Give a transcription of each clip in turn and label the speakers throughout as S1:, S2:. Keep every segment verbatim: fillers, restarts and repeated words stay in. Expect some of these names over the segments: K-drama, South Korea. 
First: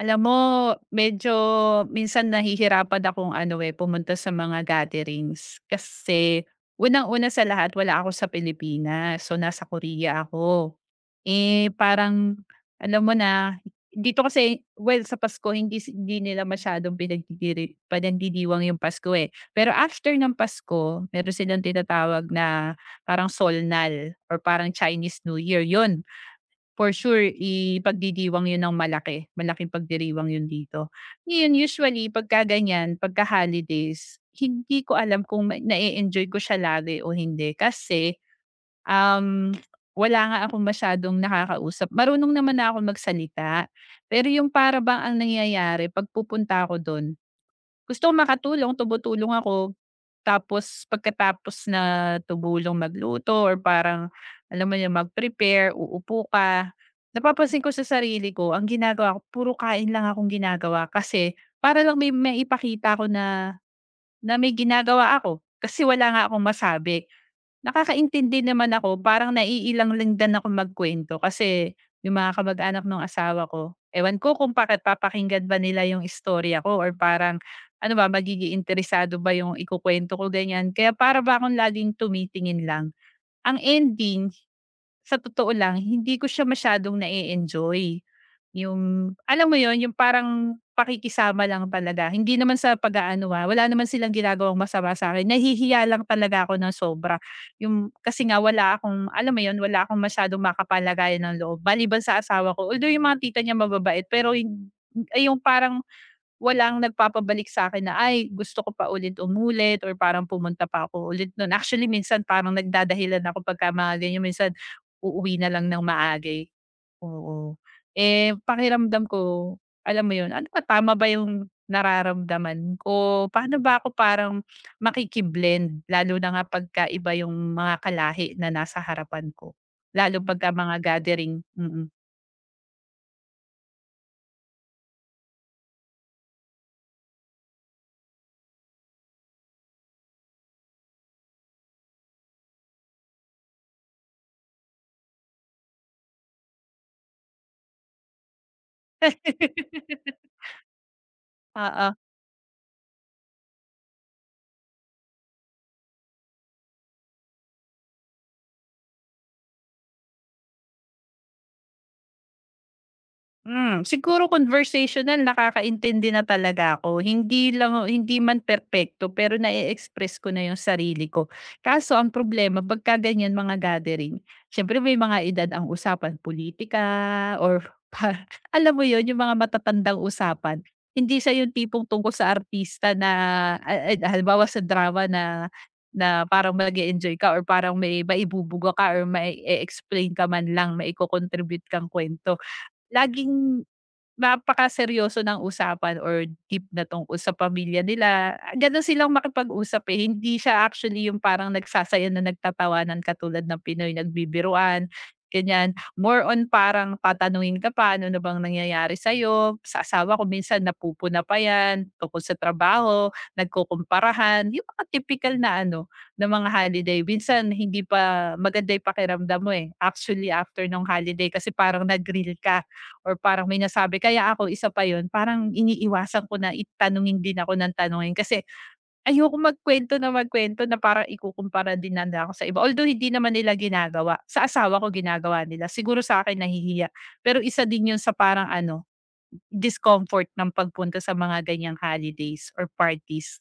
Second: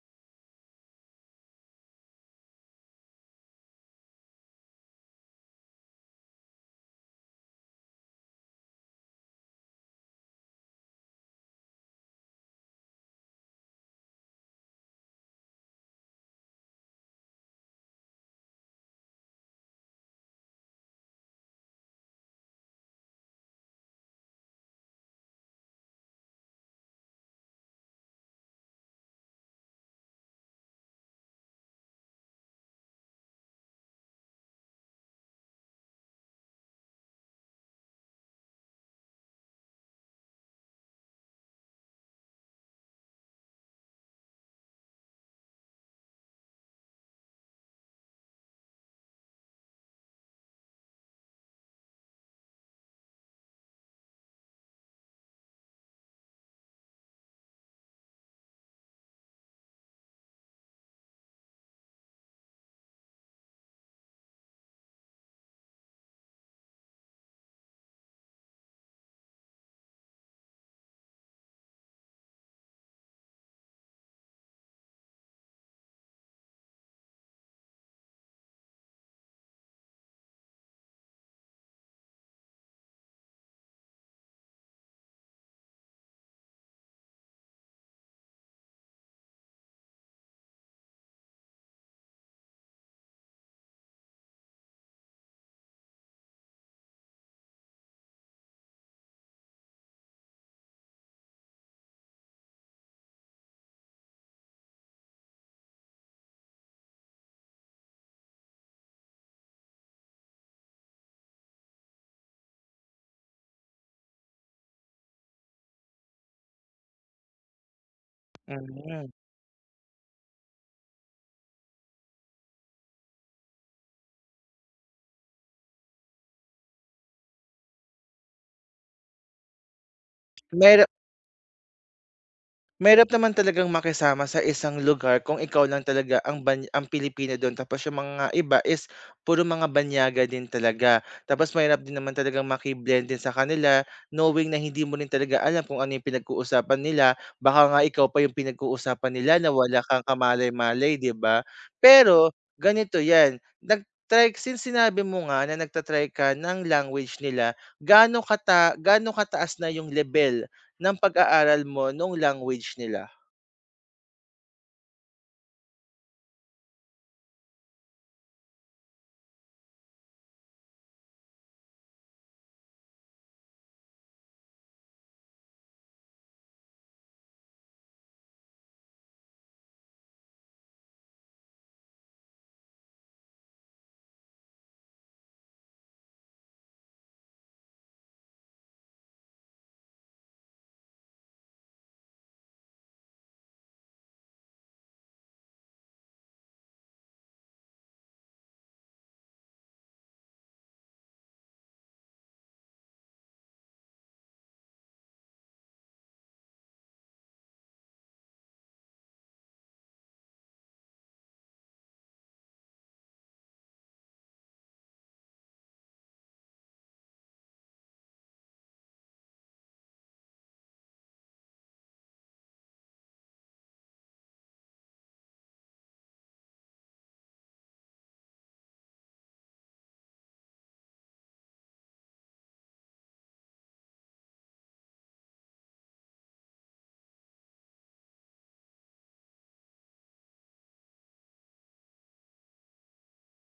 S1: Alam mo, medyo minsan nahihirapan akong ano eh, pumunta sa mga gatherings. Kasi unang-una sa lahat, wala ako sa Pilipinas. So, nasa Korea ako. Eh, parang, alam mo na, dito kasi, well, sa Pasko, hindi, si- hindi nila masyadong pinagdidiri, panandidiwang yung Pasko eh. Pero after ng Pasko, meron silang tinatawag na parang Solnal or parang Chinese New Year. Yun, for sure ipagdidiwang 'yun ng malaki, malaking pagdiriwang 'yun dito. Ngayon usually pagka ganiyan, pagka holidays, hindi ko alam kung ma na enjoy ko siya lagi o hindi kasi, um, wala nga akong masyadong nakakausap. Marunong naman na akong magsalita, pero yung para bang ang nangyayari pagpupunta pupunta ako dun gusto ko makatulong, tumutulong ako. Tapos pagkatapos na tumulong magluto or parang alam mo yun, mag-prepare, uupo ka. Napapansin ko sa sarili ko, ang ginagawa ko puro kain lang akong ginagawa kasi para lang may maipakita ko na na may ginagawa ako kasi wala nga akong masabi. Nakakaintindi naman ako, parang naiilang lang din ako magkuwento kasi yung mga kamag-anak ng asawa ko, ewan ko kung bakit papakinggan ba nila yung istorya ko or parang ano ba, magiging interesado ba yung ikukuwento ko, ganyan. Kaya para ba akong laging tumitingin lang. Ang ending, sa totoo lang, hindi ko siya masyadong na enjoy yung alam mo yon yung parang pakikisama lang talaga. Hindi naman sa pag-aano, ah, wala naman silang ginagawang masama sa'kin. Nahihiya lang talaga ako ng sobra. Yung kasi nga wala akong alam mo yon wala akong masyadong makapalagayan ng loob maliban sa asawa ko. Although yung mga tita niya mababait, pero hin ay yung parang walang nagpapabalik sa akin na, "Ay gusto ko pa ulit umulit," or parang pumunta pa ako ulit nun. Actually minsan parang nagdadahilan ako pagka mga ganyan. Minsan uuwi na lang ng maaga, eh. Oo. Eh, pakiramdam
S2: Mm.
S1: ko, alam mo yun, ano ba, tama ba yung nararamdaman ko? Paano ba ako parang makikiblend lalo na nga pagka iba yung mga kalahi na nasa harapan ko, lalo pagka mga
S2: Mahirap
S1: gathering, mm.
S2: mahirap naman talagang makisama sa isang lugar kung ikaw lang talaga ang ban ang Pilipino dun, tapos yung mga iba is puro mga banyaga din talaga. Tapos mahirap din naman talagang makiblend din sa kanila, knowing na hindi mo rin talaga alam kung ano yung pinag-uusapan nila. Baka nga ikaw pa yung pinag-uusapan nila na wala kang kamalay-malay, 'di ba?
S1: Oo.
S2: Pero ganito 'yan, nag-try since sinabi mo nga na nagta ka ng language nila, gaano kata gaano kataas na yung lebel ng pag-aaral mo nung language nila.
S1: Hmm, siguro conversational nakakaintindi na talaga ako. Hindi lang hindi man perpekto pero na express ko na yung sarili ko. Kaso ang problema pagka ganyan mga gathering, siyempre may mga edad ang usapan, politika or pa alam mo yon yung mga matatandang usapan. Hindi siya yung tipong tungkol sa artista na ah, ah, halimbawa sa drama na na parang mag enjoy ka or parang may maibubuga ka or may explain ka man lang, may contribute kang kwento. Laging napakaseryoso ng usapan or deep na tungkol sa pamilya nila, ah, gano'n silang makipag-usap, eh, hindi siya actually yung parang nagsasayaw na nagtatawanan katulad ng Pinoy nagbibiruan, ganyan. More on parang tatanungin ka pa, "Ano na bang nangyayari sa'yo?" Sa asawa ko minsan napupuna pa 'yan tungkol sa trabaho, nagkukumparahan, yung mga tipikal na ano, na mga holiday. Minsan hindi pa maganda yung pakiramdam mo, eh, actually after nung holiday kasi parang nag-grill ka, or parang may nasabi kaya ako isa pa yun parang iniiwasan ko na itanungin din ako ng tanungin kasi ayoko magkuwento na magkuwento na parang ikukumpara din nila ako sa iba. Although hindi naman nila ginagawa, sa asawa ko ginagawa nila. Siguro sa akin nahihiya, pero isa din yun sa parang ano, discomfort ng pagpunta sa mga ganyang holidays or parties,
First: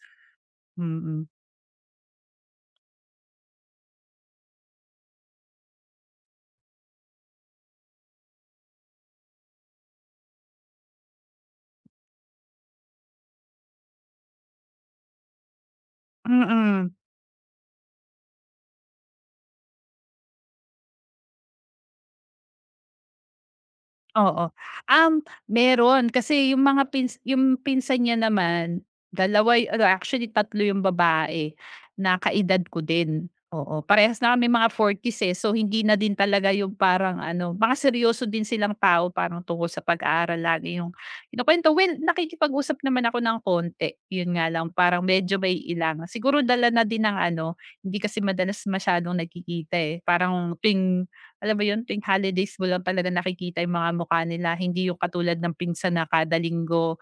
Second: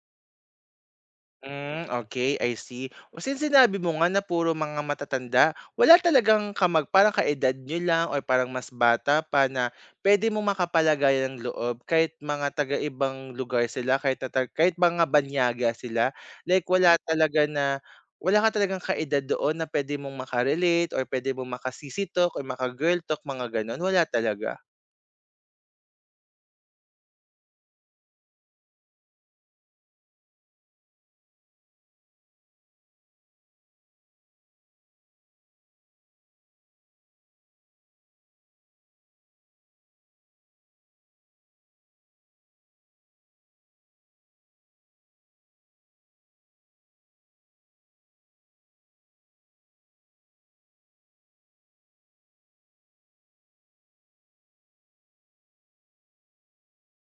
S1: mm.
S2: Hmm, okey, I see. O since sinabi mo nga na puro mga matatanda, wala talagang kamag parang kaedad niyo lang or parang mas bata pa na puwede mo makapalagay ng loob kahit mga taga-ibang lugar sila, kahit na tag kahit mga banyaga sila? Like
S1: Mm.
S2: wala talaga na wala ka talagang kaedad doon na puwede mong makarelate relate or puwede mong maka-sisi talk or maka-girl talk, mga gano'n, wala
S1: Oo.
S2: talaga?
S1: Um, meron kasi yung mga pins yung pinsan niya naman, dalawa y- ano actually tatlo yung babae na kaedad ko din, oo. Parehas na kami mga forties, eh. So, hindi na din talaga yung parang ano, mga seryoso din silang tao parang tungkol sa pag-aaral lagi yung kinukuwento. Well, nakikipag-usap naman ako ng konti, yun nga lang parang medyo may ilang. Siguro dala na din ng ano, hindi kasi madalas masyadong nagkikita, eh. Parang tuwing alam mo yun, tuwing holidays mo lang talaga nakikita yung mga mukha nila, hindi yung katulad ng pinsan na kada linggo.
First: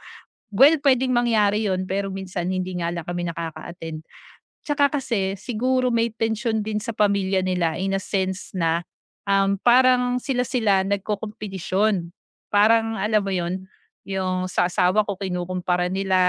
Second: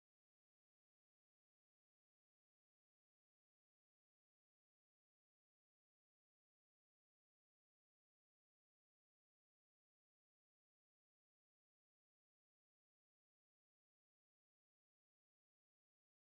S1: Well, puwedeng mangyari yon pero minsan hindi nga lang kami nakaka-attend. Tsaka kasi siguro may tension din sa pamilya nila in a sense na, um, parang sila-sila nagkokompetisyon. Parang alam mo yon yung sa asawa ko kinukumpara nila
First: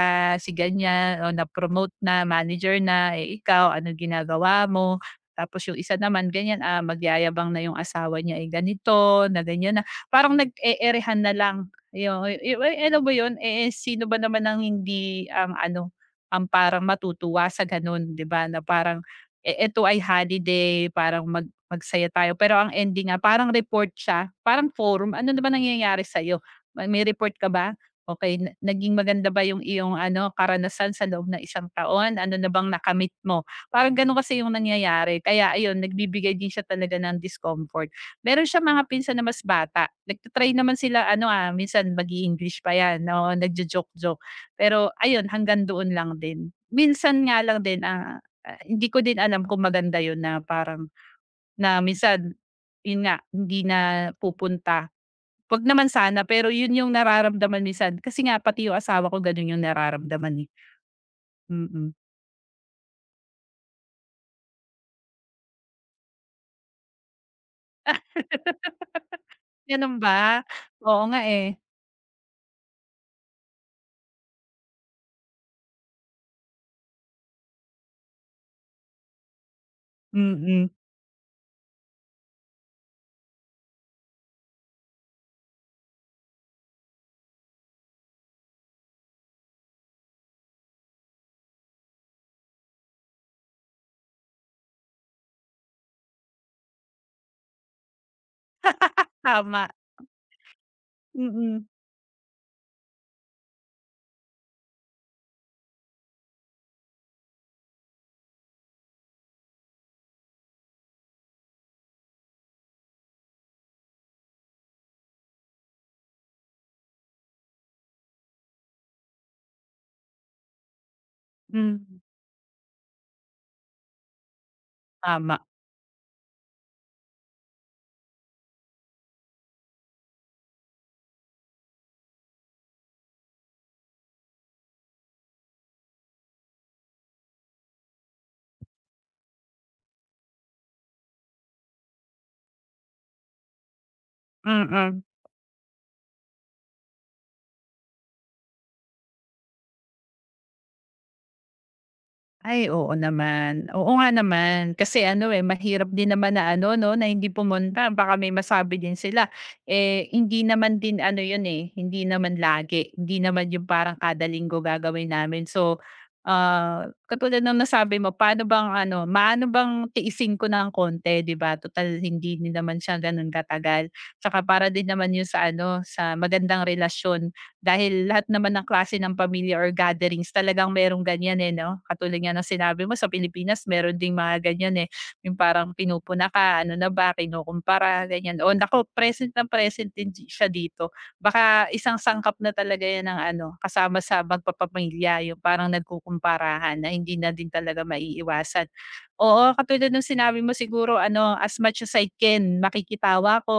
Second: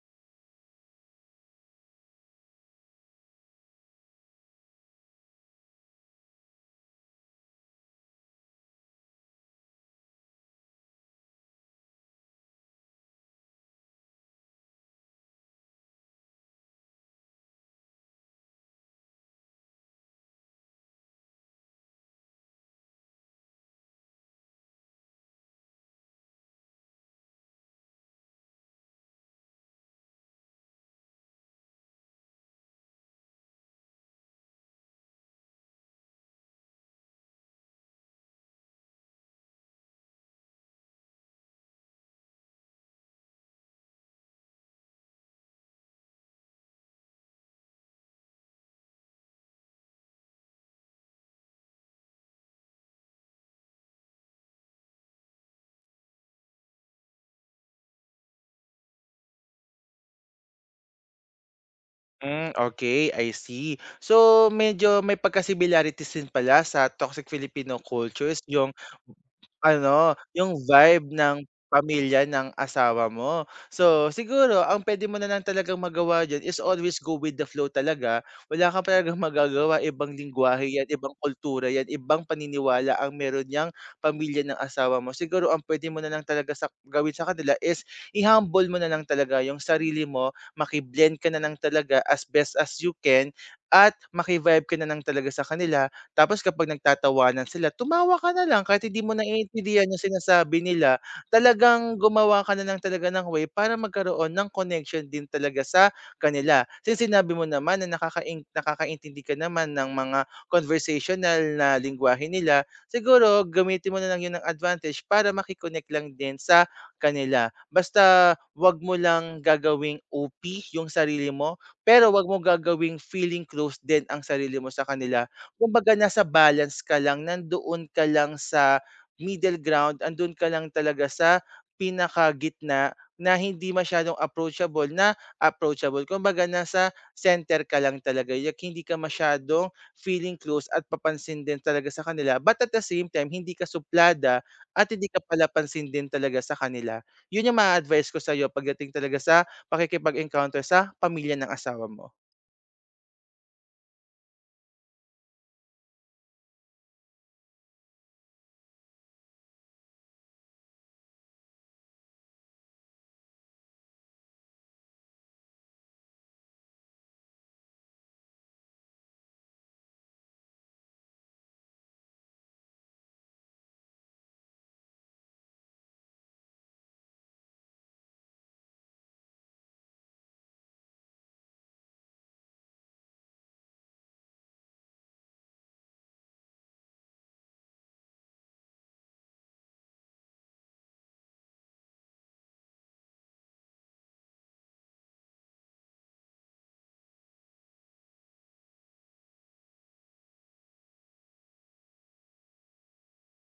S1: si ganyan, o na-promote na, manager na, eh, ikaw ano ginagawa mo? Tapos yung isa naman ganyan, ah, magyayabang na yung asawa niya, eh, ganito na ganyan na. Parang nag e na lang, yo yo alam mo 'yun, eh, sino ba naman ang hindi, um, ano ang parang matutuwa sa gano'n, 'di ba, na parang, "E eto ay holiday, parang mag magsaya tayo." Pero ang ending nga parang report siya, parang forum. Ano na ba nangyayari sa Ma may report ka ba? Okey, na naging maganda ba yung iyong ano, karanasan sa loob ng isang taon? Ano na bang nakamit mo? Parang gano'n kasi yung nangyayari. Kaya ayun, nagbibigay din siya talaga ng discomfort. Meron siyang mga pinsan na mas bata, nagta naman sila ano, ah, minsan mag english pa 'yan, oo, nagjo-joke-joke. Pero ayun, hanggang doon lang din. Minsan nga lang din, ah, ah, hindi ko din alam kung maganda yun na parang na minsan, yun nga, hindi na pupunta. 'Wag naman sana, pero yun yung nararamdaman minsan. Kasi nga pati yung asawa ko ganun yung nararamdaman, eh, mm.
S2: Hmm, Okay. I see. So, medyo may pagka-similarities din pala sa toxic Filipino cultures yung
S1: Ganun
S2: ano,
S1: ba?
S2: yung
S1: Oo
S2: vibe
S1: nga,
S2: ng
S1: eh.
S2: pamilya ng asawa mo. So, siguro ang puwede mo na lang talagang magawa diyan is always go with the flow talaga. Wala ka talagang magagawa, ibang lengguwahe
S1: Mm,
S2: 'yan, ibang kultura 'yan, ibang paniniwala ang meron niyang pamilya ng asawa mo. Siguro ang puwede mo na lang talaga sa gawin sa kanila is i-humble mo na lang talaga yung sarili mo, makiblend blend ka na lang talaga as best as you can at makivibe vibe ka na lang talaga sa kanila. Tapos kapag nagtatawanan sila, tumawa ka na lang kahit hindi mo
S1: tama.
S2: naiintindihan yung sinasabi nila.
S1: Mm-mm.
S2: Talagang gumawa ka na lang talaga ng way para magkaroon ng connection din talaga sa kanila. Since sinabi mo naman na nakakain- nakakaintindi ka naman ng mga conversational na lingwahe nila, siguro gamitin mo na lang yun ng advantage para makikonnect lang din sa kanila. Basta 'wag mo lang gagawing O P yung sarili mo,
S1: Mm, hmm,
S2: pero 'wag mo gagawing feeling close din ang sarili mo sa kanila.
S1: tama,
S2: Kumbaga nasa balance ka lang, nandoon ka lang sa middle ground, andun ka lang talaga sa pinakagitna na hindi masyadong approachable na approachable. Kumbaga nasa center ka lang talaga, yak hindi ka masyadong feeling close at papansin din talaga sa kanila, but at the same time hindi ka suplada at
S1: mm.
S2: hindi ka palapansin din talaga sa kanila. Yun yung ma advice ko sa'yo pagdating talaga sa pakikipag-encounter sa pamilya ng asawa mo.
S1: Ay, oo naman. Oo nga naman. Kasi ano eh, mahirap din naman na ano 'no, na hindi pumunta baka may masabi din sila. Eh, hindi naman din ano 'yun eh, hindi naman lagi. Hindi naman 'yung parang kada linggo gagawin namin. So, ah, katulad ng nasabi mo, paano bang ano, maano bang tiisin ko ng konti 'di ba, total hindi din naman siya gano'n katagal. Tsaka para din naman 'yun sa ano, sa magandang relasyon. Dahil lahat naman ng klase ng pamilya or gatherings talagang merong ganyan, eh, 'no? Katulad nga ng sinabi mo sa Pilipinas meron ding mga ganyan, eh, yung parang pinupuna ka, ano na ba, kinukumpara, ganyan. O naku, present na present din di siya dito. Baka isang sangkap na talaga 'yan ng ano, kasama sa magpapamilya, yung parang nagkukumparahan na hindi na din talaga maiiwasan. Oo, katulad ng sinabi mo siguro ano, as much as I can makikitawa ako,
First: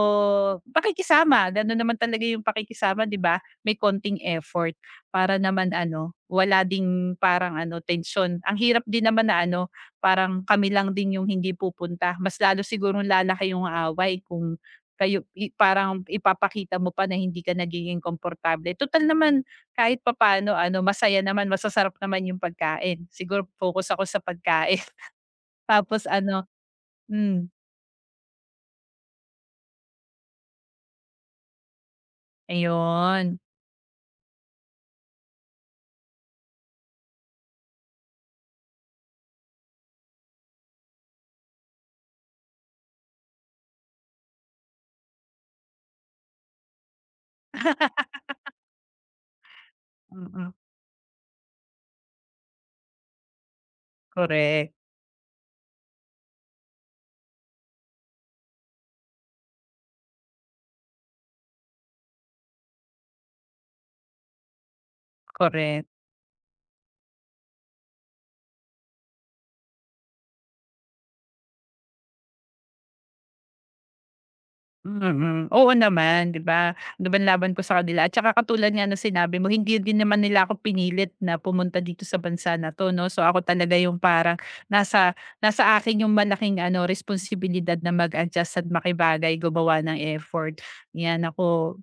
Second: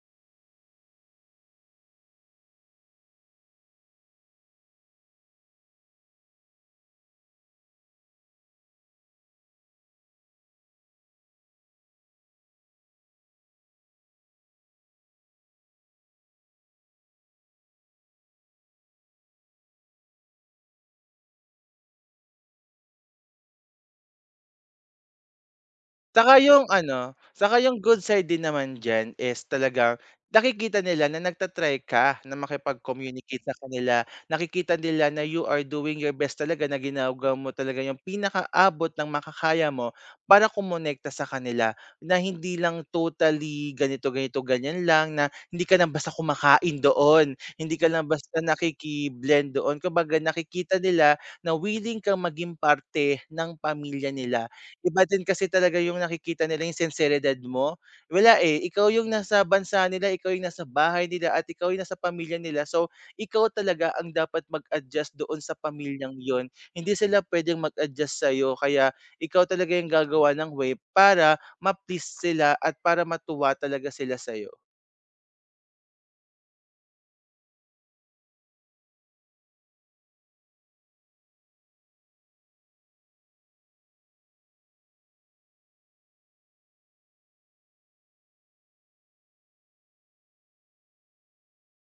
S1: pakikisama, gano'n naman talaga yung pakikisama, 'di ba? May konting effort para naman ano, wala ding parang ano, tension. Ang hirap din naman na ano, parang kami lang din yung hindi pupunta. Mas lalo siguro lalaki yung away kung kayo i parang ipapakita mo pa na hindi ka nagiging komportable. Total naman kahit papaano ano, masaya naman, masasarap naman yung pagkain. Siguro focus ako sa pagkain. Tapos
S2: Saka
S1: ano
S2: yung ano,
S1: hmm,
S2: saka yung good side din naman diyan is talagang nakikita nila na nagta ka na
S1: ayun.
S2: makipag-communicate sa kanila. Nakikita nila na you are doing your best talaga, na ginagawa mo talaga yung pinakaabot ng makakaya mo para kumonekta sa kanila, na hindi lang totally ganito, ganito, ganyan lang, na hindi ka lang basta kumakain doon, hindi ka lang basta nakiki-blend doon. Kumbaga
S1: Mm,
S2: nakikita nila na willing kang maging parte ng pamilya nila.
S1: korek,
S2: Iba din kasi talaga yung nakikita nila yung sinseridad mo. Wala, eh, ikaw yung nasa bansa nila, ikaw yung nasa bahay nila at ikaw yung nasa pamilya nila. So, ikaw talaga ang dapat mag-adjust doon sa
S1: korek.
S2: pamilyang yun. Hindi sila puwedeng mag-adjust sa'yo, kaya ikaw talaga yung gagawa ng way para ma-please sila at para matuwa talaga sila sa'yo.
S1: Mm, oo naman, 'di ba? Laban laban ko sa kanila at saka katulad nga ng sinabi mo hindi din naman nila ako pinilit na pumunta dito sa bansa na 'to 'no. So ako talaga yung parang nasa nasa akin yung malaking ano responsibilidad na mag-adjust at makibagay, gumawa ng effort. 'Yan ako,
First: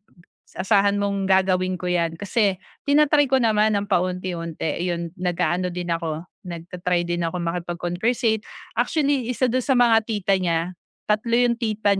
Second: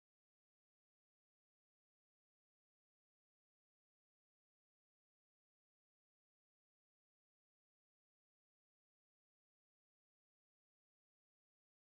S1: asahan mong gagawin ko 'yan kasi tinatry ko naman ng paunti-unti. Yun, nag-aano din ako, nagtatry din ako makipag-conversate. Actually, isa dun sa mga tita niya, tatlo yung tita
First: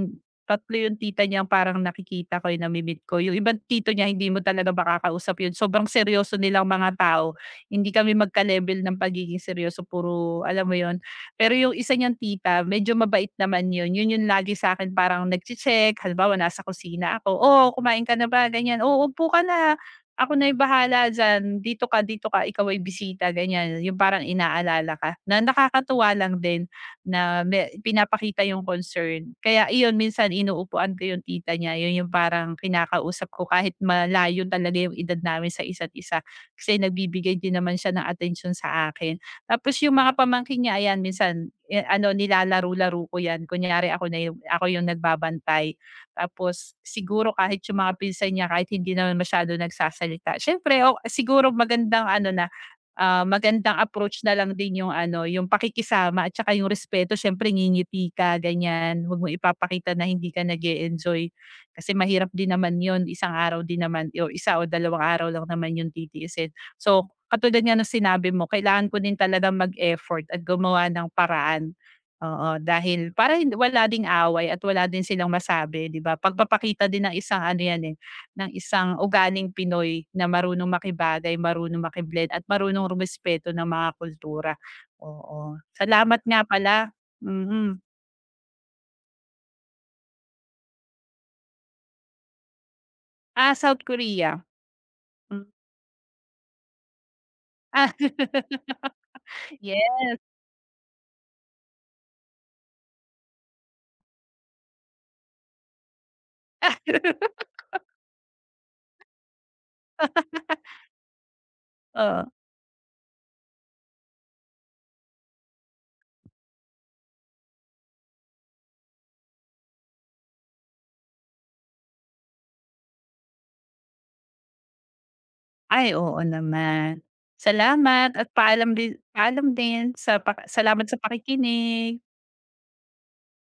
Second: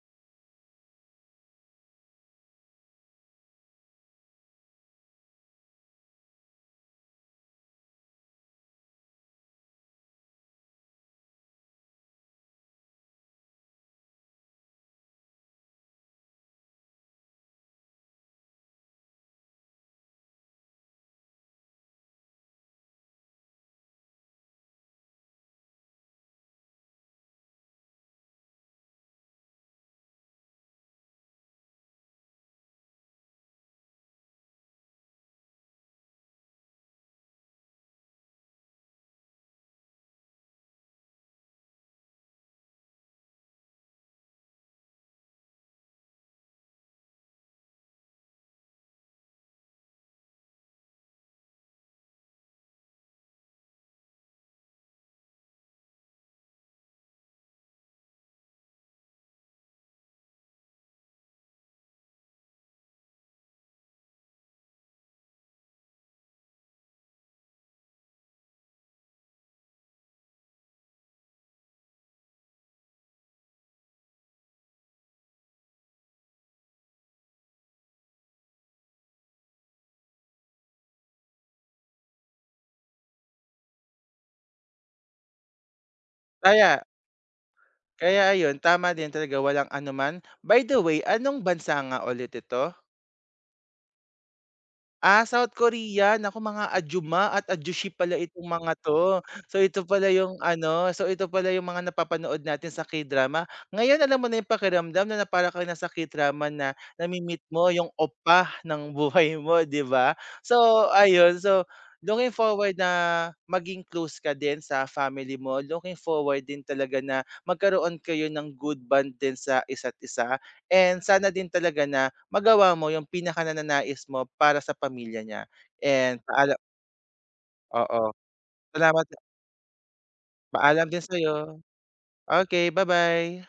S1: tatlo yung tita niyang parang nakikita ko, yung nami-meet ko. Yung ibang tito niya hindi mo talaga makakausap yun, sobrang seryoso nilang mga tao. Hindi kami magka-level ng pagiging seryoso, puro alam mo yon. Pero yung isa niyang tita medyo mabait naman yun, yun yung lagi sa'kin parang nagche-check, halimbawa nasa kusina ako, "Oh, kumain ka na ba?" Ganyan, "Oo, upo ka na, ako na yung bahala diyan, dito ka, dito ka, ikaw ay bisita." Ganyan, yung parang inaalala ka, na nakakatuwa lang din na may pinapakita yung concern. Kaya iyon minsan inuupuan ko yung tita niya, yun yung parang kinakausap ko kahit malayo talaga yung edad namin sa isa't isa. Kasi nagbibigay din naman siya ng attention sa akin. Tapos yung mga pamangkin niya ayan minsan, eh, ano nilalaro-laro ko yan. Kunyari ako na yung ako yung nagbabantay. Tapos siguro kahit yung mga pinsan niya kahit hindi naman masyado nagsasalita, siyempre o siguro magandang ano na, Ah, magandang approach na lang din yung ano, yung pakikisama at saka yung respeto siyempre ngingiti ka ganyan, huwag mong ipapakita na hindi ka nag enjoy. Kasi mahirap din naman yun, isang araw din naman o isa o dalawang araw lang naman yung titiisin. So, katulad nga ng sinabi mo kailangan ko din talagang mag-effort at gumawa ng paraan, oo. Dahil para hin wala ding away at wala din silang masabi 'di ba, pagpapakita din ng isang ano yan, eh, ng isang ugaling Pinoy na marunong makibagay, marunong makiblend, blend at marunong rumespeto ng mga kultura. Oo, salamat nga
S2: Kaya
S1: pala. Mm.
S2: kaya ayun, tama din talaga, walang anuman. By the way, anong bansa nga ulit ito?
S1: Ah, South Korea.
S2: Ah,
S1: Hmm,
S2: South Korea. Naku, mga Ajuma at adyushi
S1: ah,
S2: pala itong mga 'to. So, ito
S1: yeah.
S2: pala yung ano, so ito pala yung mga napapanood natin sa K-drama. Ngayon, alam mo na yung pakiramdam na na para kang nasa K-drama na nami-meet mo yung oppa ng buhay mo, 'di ba? So, ayun. So,
S1: Oo.
S2: looking forward na maging close ka din sa family mo. Looking forward din talaga na magkaroon kayo ng good bond din sa isa't isa and sana din talaga na magawa mo yung pinakanananais mo para sa pamilya niya
S1: Ay, oo
S2: and paala
S1: naman.
S2: oo.
S1: Salamat at paalam din
S2: Salamat,
S1: paalam din sa pa salamat
S2: paalam
S1: sa
S2: din sa'yo.
S1: pakikinig.
S2: Okay, bye bye.